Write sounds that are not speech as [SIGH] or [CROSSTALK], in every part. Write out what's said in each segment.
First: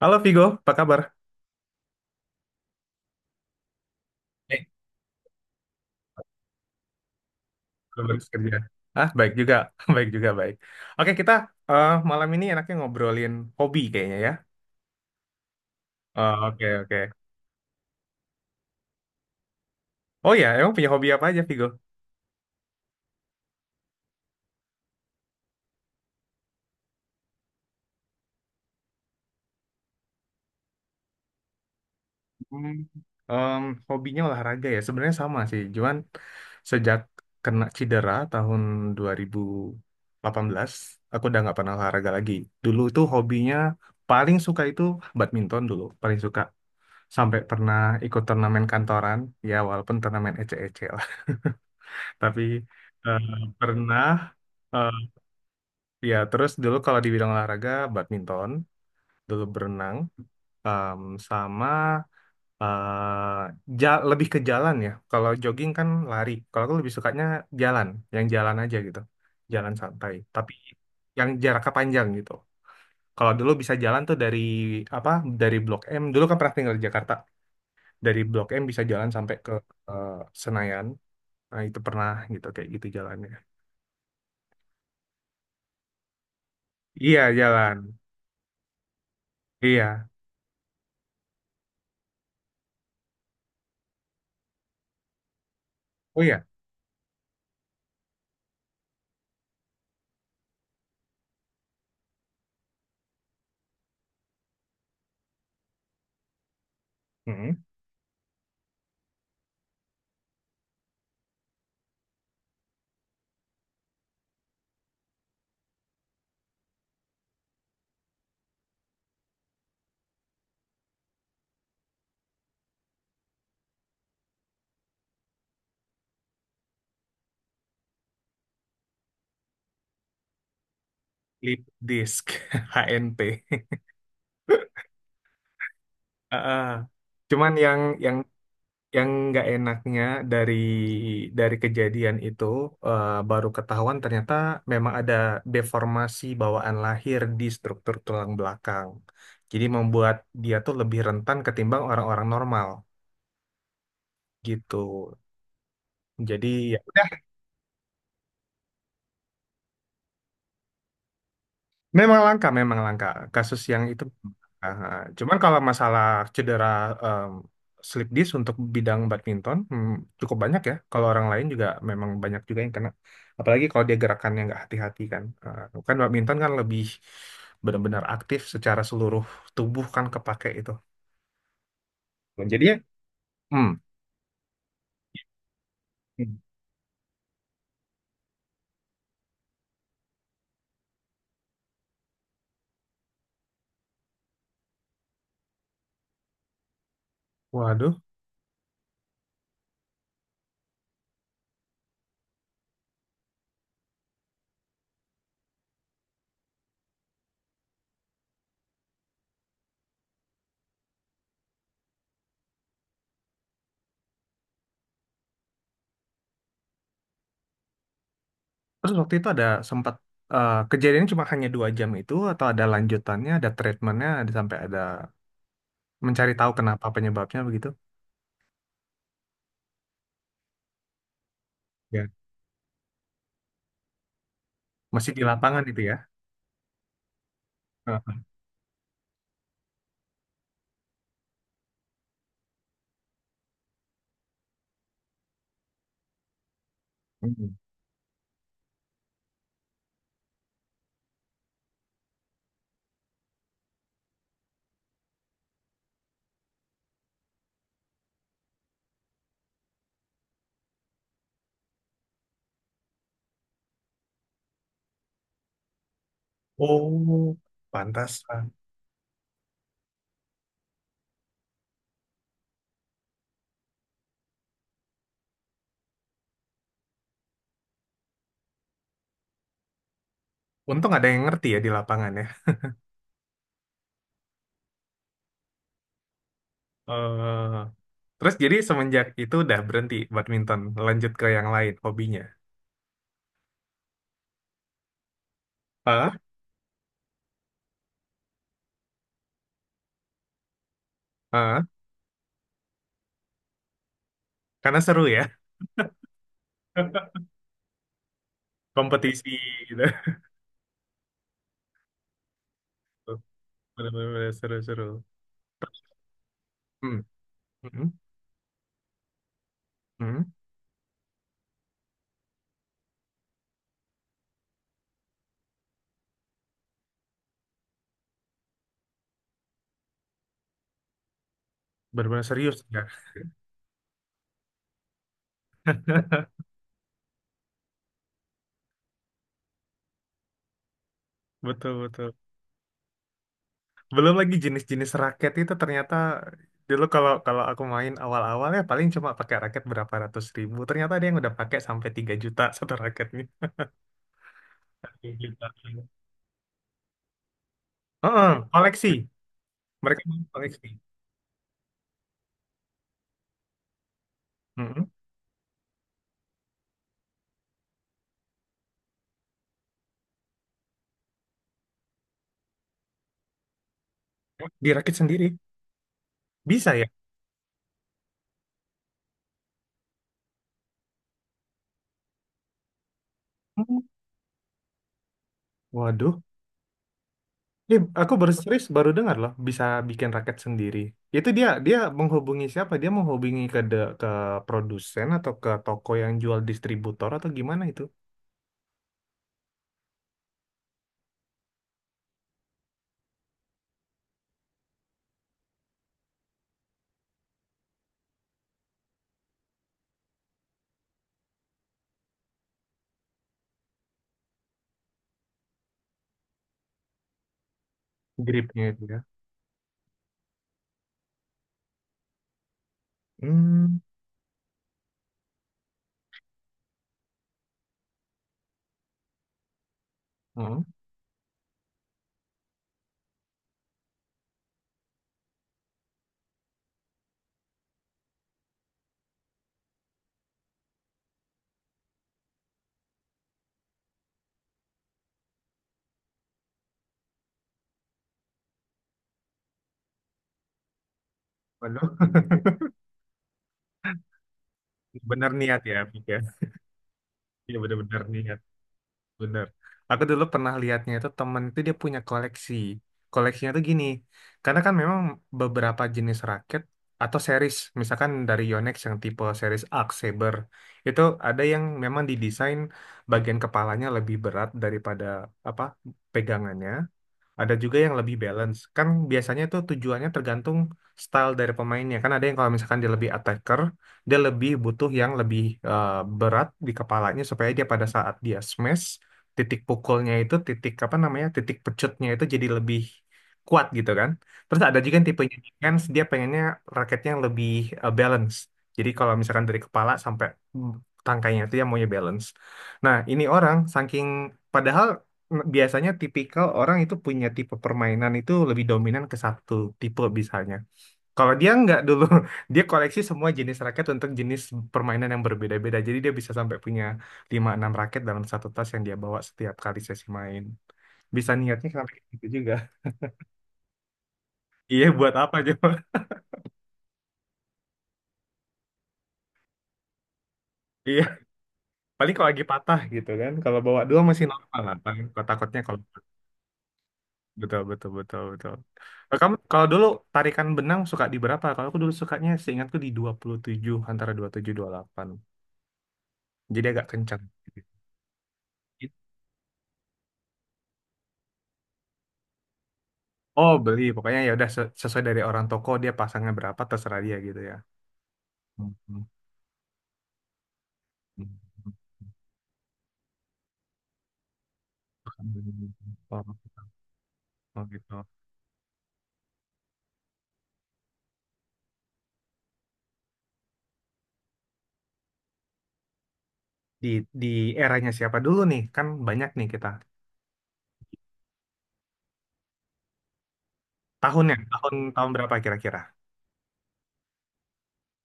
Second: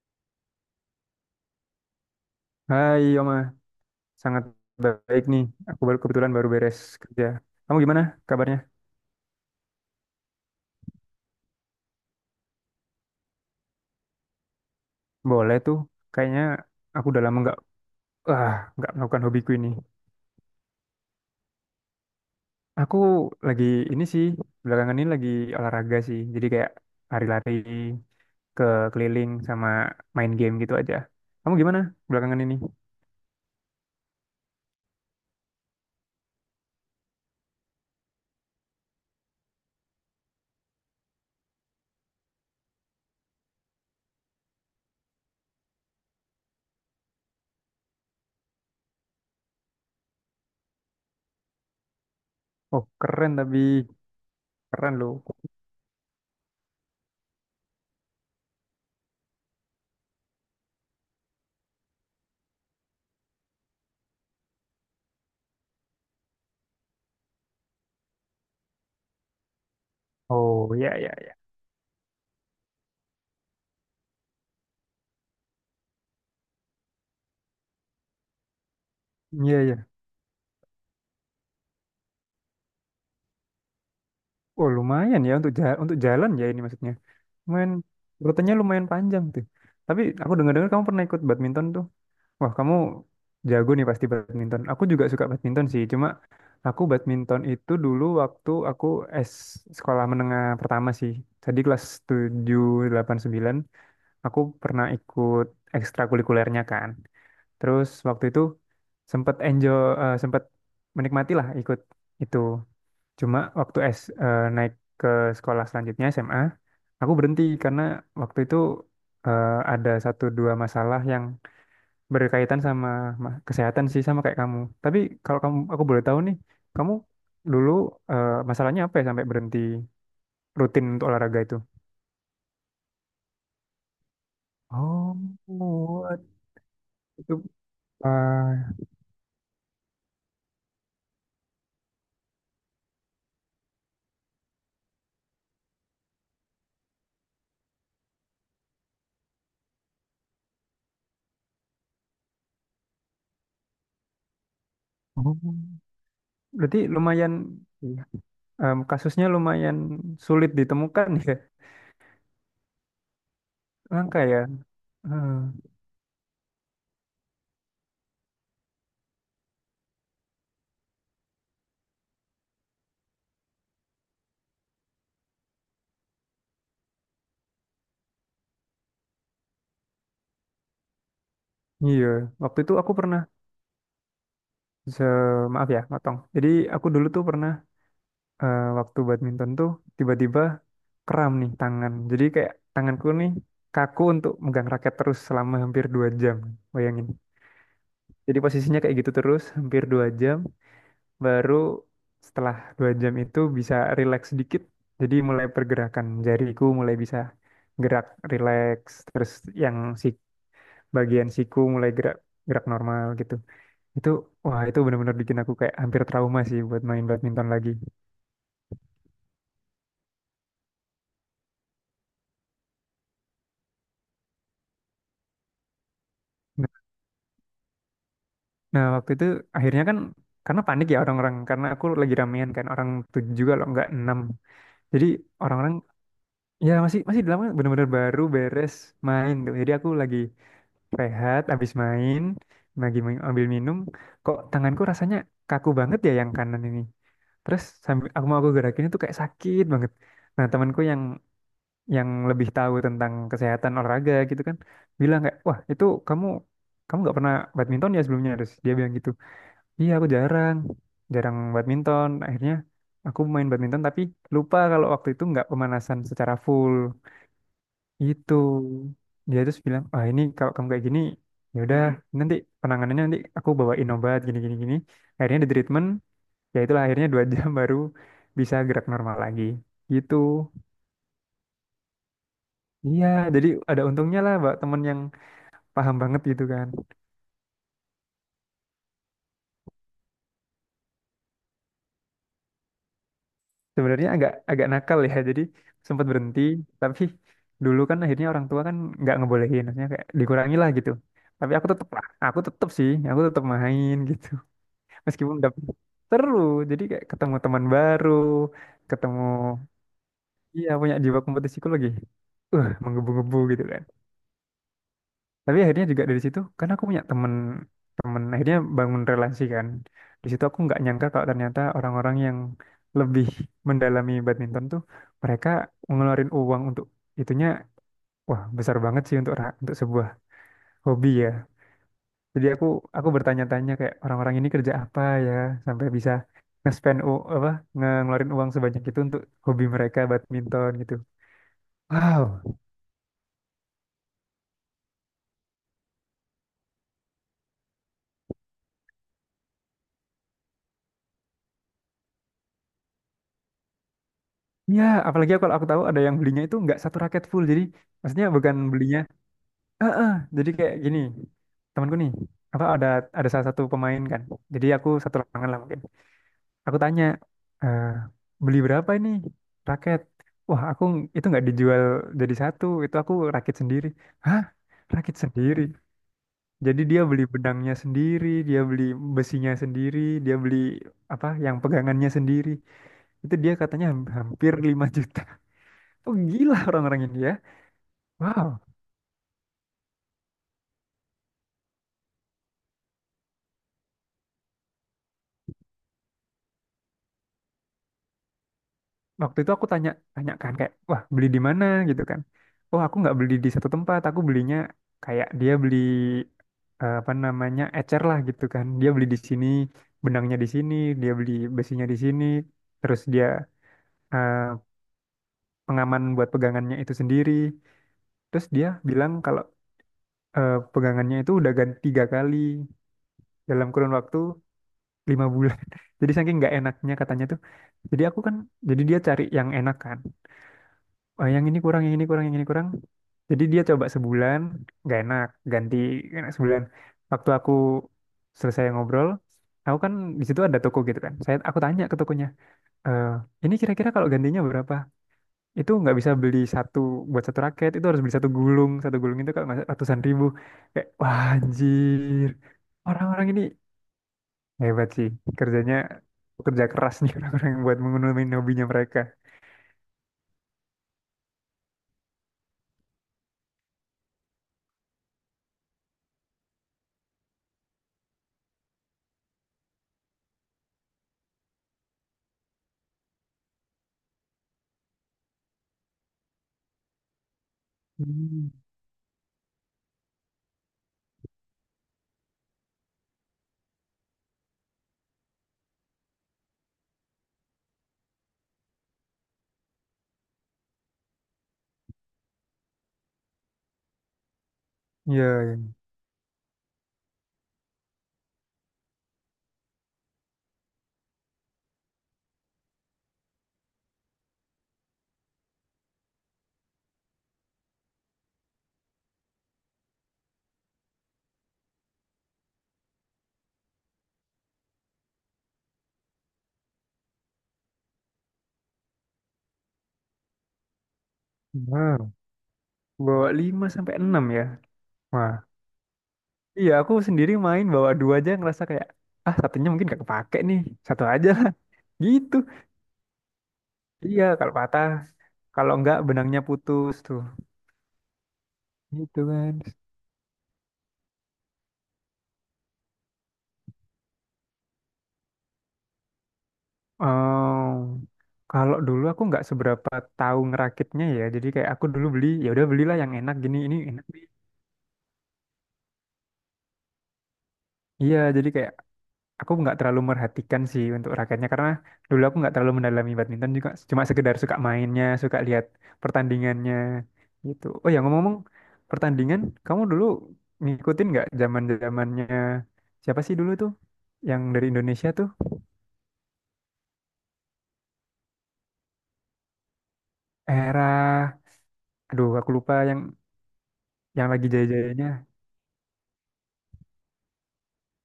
Halo Vigo, apa kabar? Hai Yoma, sangat Eh, baik nih. Aku baru kebetulan baru beres kerja. Kamu gua gimana baru kerja. kabarnya? Ah, baik juga, [LAUGHS] baik juga, baik. Oke, kita malam ini enaknya ngobrolin hobi kayaknya ya. Boleh tuh. Kayaknya Oke, aku oke. udah lama nggak melakukan hobiku ini. Oh ya, emang punya hobi apa aja Vigo? Aku lagi ini sih, belakangan ini lagi olahraga sih. Jadi kayak lari-lari ke keliling sama main game gitu aja. Kamu gimana belakangan ini? Hmm, em, hobinya olahraga ya, sebenarnya sama sih. Cuman sejak kena cedera tahun 2018, aku udah nggak pernah olahraga lagi. Dulu tuh hobinya paling suka itu badminton dulu, paling suka. Sampai pernah ikut turnamen kantoran, ya walaupun turnamen ece-ece lah, [LAUGHS] tapi Oh eh, keren, tapi pernah eh, keren loh. ya terus dulu kalau di bidang olahraga badminton dulu berenang, em, sama eh, lebih ke jalan ya, kalau jogging kan lari, kalau aku lebih sukanya jalan, yang jalan aja gitu, jalan santai tapi Oh ya ya yang ya. jaraknya panjang gitu. Kalau dulu bisa jalan tuh dari apa, dari Blok M, dulu kan pernah tinggal di Jakarta. Dari Blok M bisa jalan sampai ke Iya ya. eh, Senayan. Nah, itu pernah gitu kayak gitu jalannya. Oh lumayan ya, untuk jalan ya, ini maksudnya. Iya, Lumayan, jalan. rutenya lumayan panjang tuh. Tapi Iya. aku dengar-dengar kamu pernah ikut badminton tuh. Wah, kamu jago nih pasti badminton. Aku juga suka badminton sih. Cuma Oh iya. aku badminton itu dulu waktu aku S sekolah menengah pertama sih. Jadi kelas 7, 8, 9, aku pernah ikut ekstrakurikulernya kan. Mm-mm. Terus waktu itu sempat enjoy, sempat menikmati lah ikut itu. Cuma waktu naik ke sekolah selanjutnya SMA, aku berhenti karena waktu itu eh, ada satu dua masalah yang berkaitan sama kesehatan sih, sama kayak kamu. Tapi kalau kamu, aku boleh tahu nih, kamu dulu masalahnya apa ya sampai berhenti rutin untuk olahraga itu? Lip disk [LAUGHS] HNP. Oh, what? Heeh. Itu, Cuman yang eh, yang nggak enaknya dari kejadian itu, baru ketahuan ternyata memang ada deformasi bawaan lahir di struktur tulang belakang. Jadi membuat dia tuh lebih rentan ketimbang orang-orang normal gitu. oh, Jadi ya berarti udah. lumayan. Iya. Kasusnya lumayan sulit ditemukan ya, Memang langka, memang langka. Kasus yang itu. langka ya. Ah, ah. Hmm, Cuman kalau masalah cedera, em, slip disc untuk bidang badminton, hmm, cukup banyak ya. Kalau orang lain juga memang banyak juga yang kena. Apalagi kalau dia gerakannya nggak hati-hati kan. Kan badminton kan lebih benar-benar aktif secara seluruh tubuh kan kepake itu. iya, waktu Jadi itu ya, aku pernah. hmm. Se Maaf ya, motong. Hmm. Jadi aku dulu tuh pernah, waktu badminton tuh tiba-tiba kram nih tangan. Jadi kayak tanganku nih kaku untuk megang raket terus selama hampir 2 jam. Bayangin. Waduh. Jadi posisinya kayak gitu terus hampir 2 jam. Baru setelah 2 jam itu bisa rileks sedikit. Jadi mulai pergerakan jariku mulai bisa gerak rileks. Terus yang si bagian siku mulai gerak gerak normal gitu. Itu, wah, itu benar-benar bikin aku kayak hampir trauma sih buat main badminton lagi. Terus waktu itu ada sempat kejadiannya cuma hanya 2 jam itu, atau ada lanjutannya, ada treatmentnya, ada sampai ada mencari tahu Nah, kenapa penyebabnya begitu. nah, waktu itu akhirnya kan karena panik ya orang-orang, karena aku Ya, lagi ramean kan, orang tujuh juga loh, nggak enam. Jadi masih di lapangan orang-orang itu ya. ya masih masih di lapangan, benar bener baru Heeh. beres main tuh. Jadi aku lagi rehat habis main, lagi ambil minum, kok tanganku rasanya kaku banget ya, yang kanan ini. Hmm. Terus sambil aku mau aku gerakin itu kayak sakit banget. Nah temanku yang lebih tahu tentang kesehatan olahraga gitu kan, bilang kayak, wah itu kamu kamu nggak pernah badminton ya sebelumnya. Terus dia bilang gitu, iya aku jarang jarang badminton. Akhirnya aku main badminton tapi lupa kalau waktu itu nggak pemanasan secara full. Oh, Itu pantasan. dia terus bilang, ah ini kalau kamu kayak gini ya udah, nanti penanganannya nanti aku bawain obat gini gini gini. Akhirnya di treatment, ya itulah, akhirnya dua [LAUGHS] jam baru bisa gerak normal lagi gitu. Untung ada yang ngerti ya di lapangan ya. Iya, jadi ada untungnya lah, Mbak, temen yang paham banget gitu kan. Eh, terus jadi semenjak itu udah berhenti badminton, lanjut ke yang lain hobinya. Sebenarnya agak agak nakal ya. Jadi sempat Heeh, berhenti, tapi dulu kan akhirnya orang tua kan nggak ngebolehin, maksudnya kayak dikurangi lah gitu. Tapi heeh. aku tetep lah, aku tetep sih, aku tetep main [LAUGHS] gitu. Karena seru ya, Meskipun udah seru, jadi kayak [LAUGHS] ketemu teman baru, ketemu, kompetisi gitu. iya, punya jiwa kompetisiku lagi. Menggebu-gebu gitu, Bener-bener seru-seru. tapi akhirnya juga dari situ karena aku Hmm, punya temen hmm, temen, akhirnya bangun relasi kan. Di hmm. situ aku nggak nyangka kalau ternyata orang-orang yang lebih mendalami badminton tuh mereka ngeluarin uang untuk itunya wah besar banget sih, untuk untuk sebuah hobi ya. Bener-bener Jadi serius aku ya. Bertanya-tanya kayak, orang-orang ini kerja apa ya sampai bisa [LAUGHS] nge-spend u- apa nge- ngeluarin uang sebanyak itu untuk hobi mereka badminton gitu, Betul-betul. wow. Belum lagi jenis-jenis raket itu ternyata, dulu kalau kalau aku main awal-awal, ya paling cuma pakai raket berapa ratus ribu, ternyata ada yang udah pakai sampai 3 juta [LAUGHS] satu raketnya. Ya 3 apalagi juta. kalau aku tahu ada yang belinya itu nggak satu raket full, jadi maksudnya Heeh, bukan koleksi, belinya. mereka Heeh, main jadi koleksi. kayak gini, temanku nih, apa ada salah satu pemain kan. Jadi aku Mm-mm. satu lapangan lah mungkin. Aku tanya, "Eh, beli berapa ini raket?" Wah, aku itu nggak dijual jadi satu, itu aku rakit sendiri. Hah? Dirakit Rakit sendiri, sendiri? bisa Jadi ya. dia beli benangnya sendiri, dia beli besinya sendiri, dia beli apa yang pegangannya sendiri. Itu dia Hmm. katanya hampir 5 juta. Waduh, Oh, gila orang-orang ini ya. ini aku baru Wow. serius baru dengar loh bisa bikin raket sendiri. Itu dia dia menghubungi siapa, dia menghubungi ke ke produsen atau ke toko yang jual distributor atau gimana itu. Waktu itu aku tanyakan kayak, wah beli di mana gitu kan. Oh aku nggak beli di satu tempat, aku belinya kayak dia beli, apa namanya, ecer lah gitu kan. Dia beli di sini benangnya, di sini dia beli besinya, di sini terus dia, eh, pengaman buat pegangannya itu sendiri. Terus Gripnya dia itu ya. bilang kalau pegangannya itu udah ganti 3 kali dalam Hmm. kurun waktu 5 bulan [LAUGHS] jadi saking nggak enaknya katanya tuh, jadi aku kan, jadi dia cari yang enak kan. Oh, yang ini kurang, yang ini kurang, yang ini kurang. Jadi dia coba sebulan, gak enak, ganti, gak enak sebulan. Waktu aku selesai ngobrol, aku kan di situ ada toko gitu kan. Saya aku tanya ke tokonya, "Eh, ini kira-kira kalau gantinya berapa?" Itu nggak bisa beli satu buat satu raket, itu harus beli satu gulung itu kalau nggak salah ratusan ribu. Kayak wah, Bener, anjir, [LAUGHS] orang-orang ini hebat sih, bener niat kerjanya ya, Fik, ya. kerja keras nih [LAUGHS] orang-orang Iya yang buat bener-bener mengunumin niat, hobinya mereka. bener. Aku dulu pernah lihatnya itu, temen itu dia punya koleksi. Koleksinya tuh gini, karena kan memang beberapa jenis raket atau series, misalkan dari Yonex yang tipe series Arc Saber, itu ada yang memang didesain bagian kepalanya lebih berat daripada apa, pegangannya. Ada juga yang lebih Hmm. balance. Kan biasanya tuh tujuannya tergantung style dari pemainnya. Kan ada yang kalau misalkan dia lebih attacker, dia lebih butuh yang lebih eh, berat di kepalanya supaya dia pada saat dia smash, titik pukulnya itu, titik apa namanya, titik pecutnya itu jadi lebih kuat gitu kan. Terus ada juga yang Iya, tipenya iya. defense, dia pengennya raketnya yang lebih balance. Jadi kalau misalkan dari kepala sampai mm, tangkainya itu yang maunya balance. Nah, ini orang saking padahal, nah, biasanya tipikal orang itu punya tipe permainan itu lebih dominan ke satu tipe misalnya. Kalau dia nggak dulu, [LAUGHS] dia koleksi semua jenis raket untuk jenis permainan yang berbeda-beda. Jadi dia bisa sampai punya lima enam raket dalam satu tas yang dia bawa setiap kali sesi main. Bisa niatnya sampai kayak Wow. gitu juga. [LAUGHS] Bawa 5 sampai 6 ya. Iya, buat Wah, apa coba? iya, aku sendiri main bawa dua aja ngerasa kayak ah satunya mungkin gak kepake nih. [LAUGHS] Iya, Satu aja lah. [LAUGHS] paling kalau Gitu. lagi patah gitu kan. Kalau bawa dua Iya, masih kalau normal lah, patah, paling kotak-kotaknya kalau kalau. enggak benangnya putus tuh. Betul, betul, betul, betul. Gitu Kamu kan. kalau dulu tarikan benang suka di berapa? Kalau aku dulu sukanya seingatku di 27, antara dua 27 28. Jadi agak kencang. Oh, kalau dulu aku nggak seberapa tahu ngerakitnya ya. Jadi kayak aku dulu beli, ya udah belilah yang enak Oh, gini, ini beli. enak. Pokoknya ya udah sesuai dari orang toko, dia pasangnya berapa terserah dia gitu ya. Iya, jadi Hmm, kayak hmm, aku nggak terlalu merhatikan sih untuk raketnya, karena hmm. dulu aku nggak terlalu mendalami badminton juga, cuma sekedar suka mainnya, suka lihat Oh, pertandingannya oh gitu. Oh ya, gitu. ngomong-ngomong pertandingan, kamu dulu ngikutin nggak zaman zamannya siapa sih dulu tuh yang dari Indonesia tuh? Di di eranya siapa dulu nih? Kan banyak nih kita. Era, aduh aku lupa yang Tahunnya, lagi tahun jaya-jayanya tahun berapa kira-kira?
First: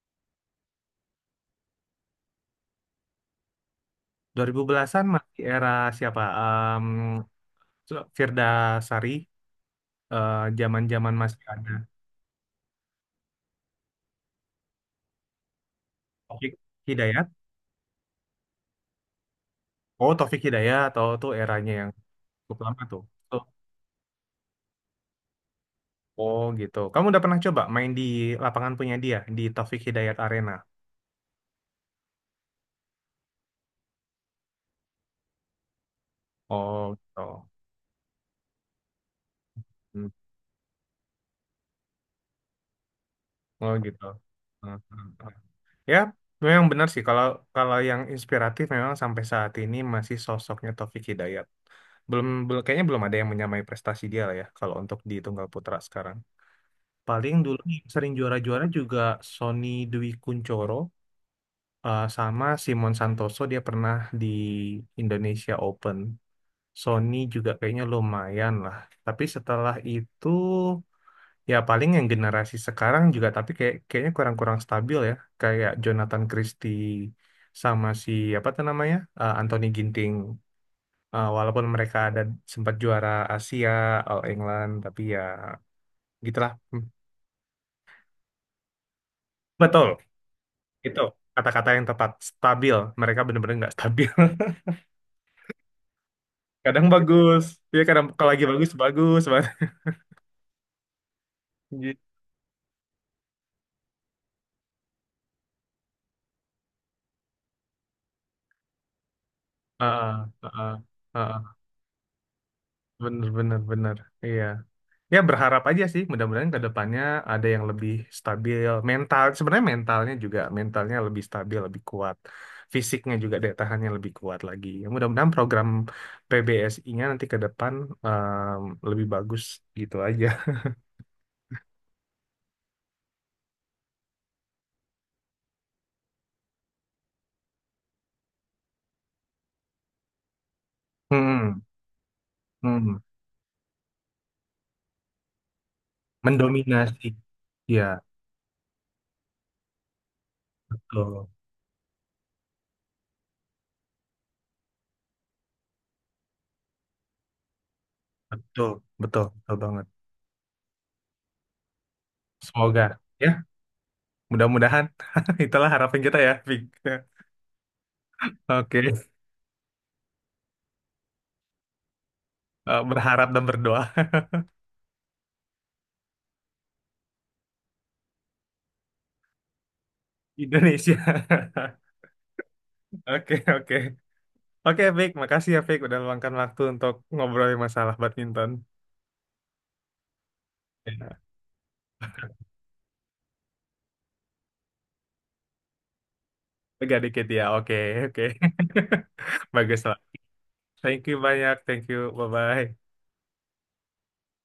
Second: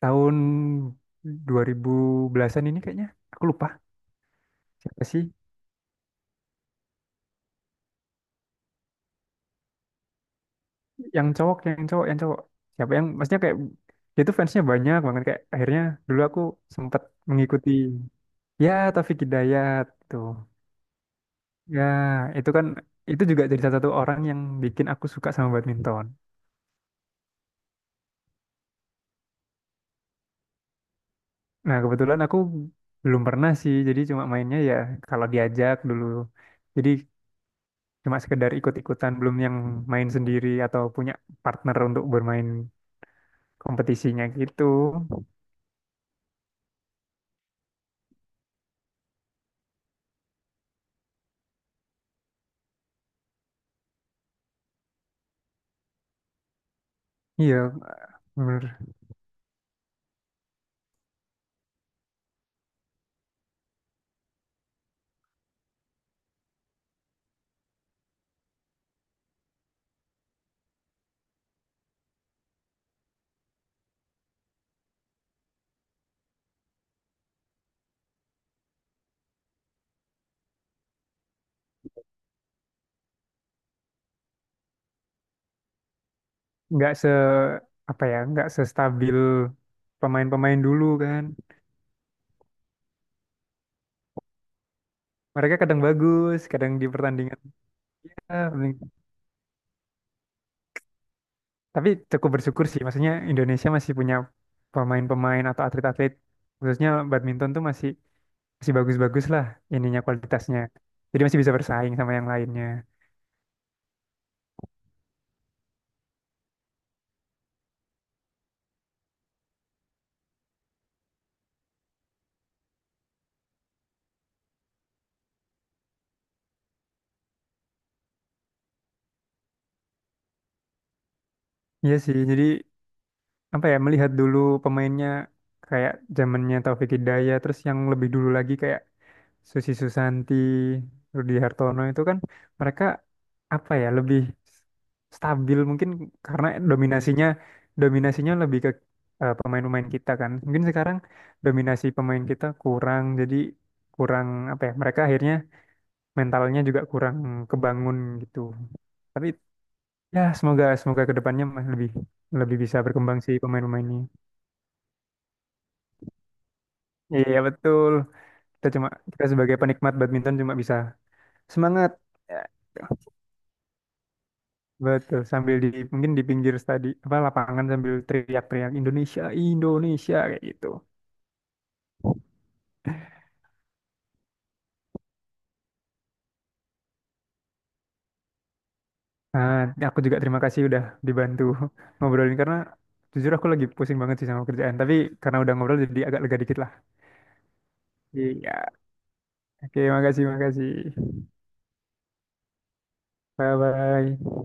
tahun 2000 belasan ini kayaknya, aku lupa 2000-an siapa sih, masih era siapa? Firda Sari, zaman-zaman yang masih cowok, ada yang cowok, yang cowok siapa, yang maksudnya kayak dia tuh fansnya banyak banget, kayak akhirnya dulu aku Taufik sempat Hidayat. mengikuti, ya Taufik Hidayat Oh, tuh, Taufik Hidayat atau tuh eranya ya yang itu cukup kan lama tuh. itu Tuh. juga jadi salah satu orang yang bikin aku suka sama badminton. Oh, gitu. Kamu udah pernah coba main di lapangan punya dia di Taufik Hidayat Arena? Nah kebetulan aku belum pernah sih, jadi cuma mainnya ya kalau diajak dulu. Oh, Jadi gitu. cuma sekedar ikut-ikutan, belum yang Hmm. main sendiri atau punya partner untuk bermain Oh, gitu. kompetisinya gitu. Hmm, hmm, hmm. Ya, memang benar sih kalau kalau yang inspiratif memang sampai saat ini masih sosoknya Taufik Hidayat. Belum, belum kayaknya belum ada yang menyamai prestasi dia lah ya kalau untuk di Tunggal Putra sekarang. Paling Iya dulu yang sering menurut, juara-juara juga Sony Dwi Kuncoro, sama Simon Santoso, dia pernah di Indonesia Open. Sony juga kayaknya lumayan lah. Tapi setelah itu ya paling yang generasi sekarang juga, tapi kayak kayaknya kurang-kurang stabil ya. Kayak Jonathan Christie sama si apa tuh namanya? Anthony Ginting. Walaupun mereka ada sempat juara Asia, All England, tapi ya gitulah. Hmm. nggak se, apa ya, nggak sestabil Betul, pemain-pemain dulu itu kan. kata-kata yang tepat. Stabil. Mereka bener-bener nggak stabil. [LAUGHS] Mereka kadang bagus kadang Kadang di pertandingan. bagus, ya kadang kalau lagi Ah, bagus bagus banget. tapi Gitu. cukup bersyukur sih, maksudnya Indonesia masih punya pemain-pemain atau atlet-atlet, khususnya badminton tuh masih masih bagus-bagus lah ininya, Ah, ah, kualitasnya, ah, jadi masih bisa ah. bersaing sama yang lainnya. Bener bener bener. Iya, ya berharap aja sih mudah-mudahan ke depannya ada yang lebih stabil mental, sebenarnya mentalnya juga mentalnya lebih stabil lebih kuat, fisiknya juga daya tahannya lebih kuat lagi ya, mudah-mudahan program PBSI-nya nanti ke depan, em, lebih bagus gitu aja. Iya sih jadi, apa ya, melihat dulu pemainnya kayak zamannya Taufik Hidayat, terus yang lebih dulu lagi kayak Susi Susanti, [LAUGHS] Rudy Hmm, Hartono, itu kan mereka hmm. apa ya lebih stabil mungkin karena Mendominasi dominasinya, ya. dominasinya lebih ke pemain-pemain kita kan. Mungkin sekarang Betul, dominasi pemain kita kurang, jadi kurang apa ya, mereka akhirnya mentalnya juga kurang kebangun gitu. betul betul Tapi betul banget. ya semoga, semoga kedepannya mah lebih, lebih bisa Semoga berkembang sih ya. pemain-pemain ini. Mudah-mudahan [LAUGHS] itulah harapan kita ya, Vic. Iya betul. Kita Oke. cuma, kita sebagai penikmat badminton cuma bisa semangat. Berharap dan berdoa. Betul, sambil di mungkin di pinggir apa lapangan, sambil teriak-teriak Indonesia, Indonesia kayak gitu. Indonesia. [LAUGHS] Oke, oke. Oke, Vic, makasih ya, Vic, udah meluangkan waktu untuk ngobrolin masalah badminton. Nah, aku juga terima kasih udah Ya, dibantu [LAUGHS] ngobrolin, karena jujur aku lagi pusing banget sih sama kerjaan, tapi karena udah ngobrol jadi agak lega dikit lah. agak dikit ya. Oke, oke. Iya. [LAUGHS] Bagus Oke, lah. makasih, makasih. Thank you banyak. Thank you. Bye-bye. Bye bye.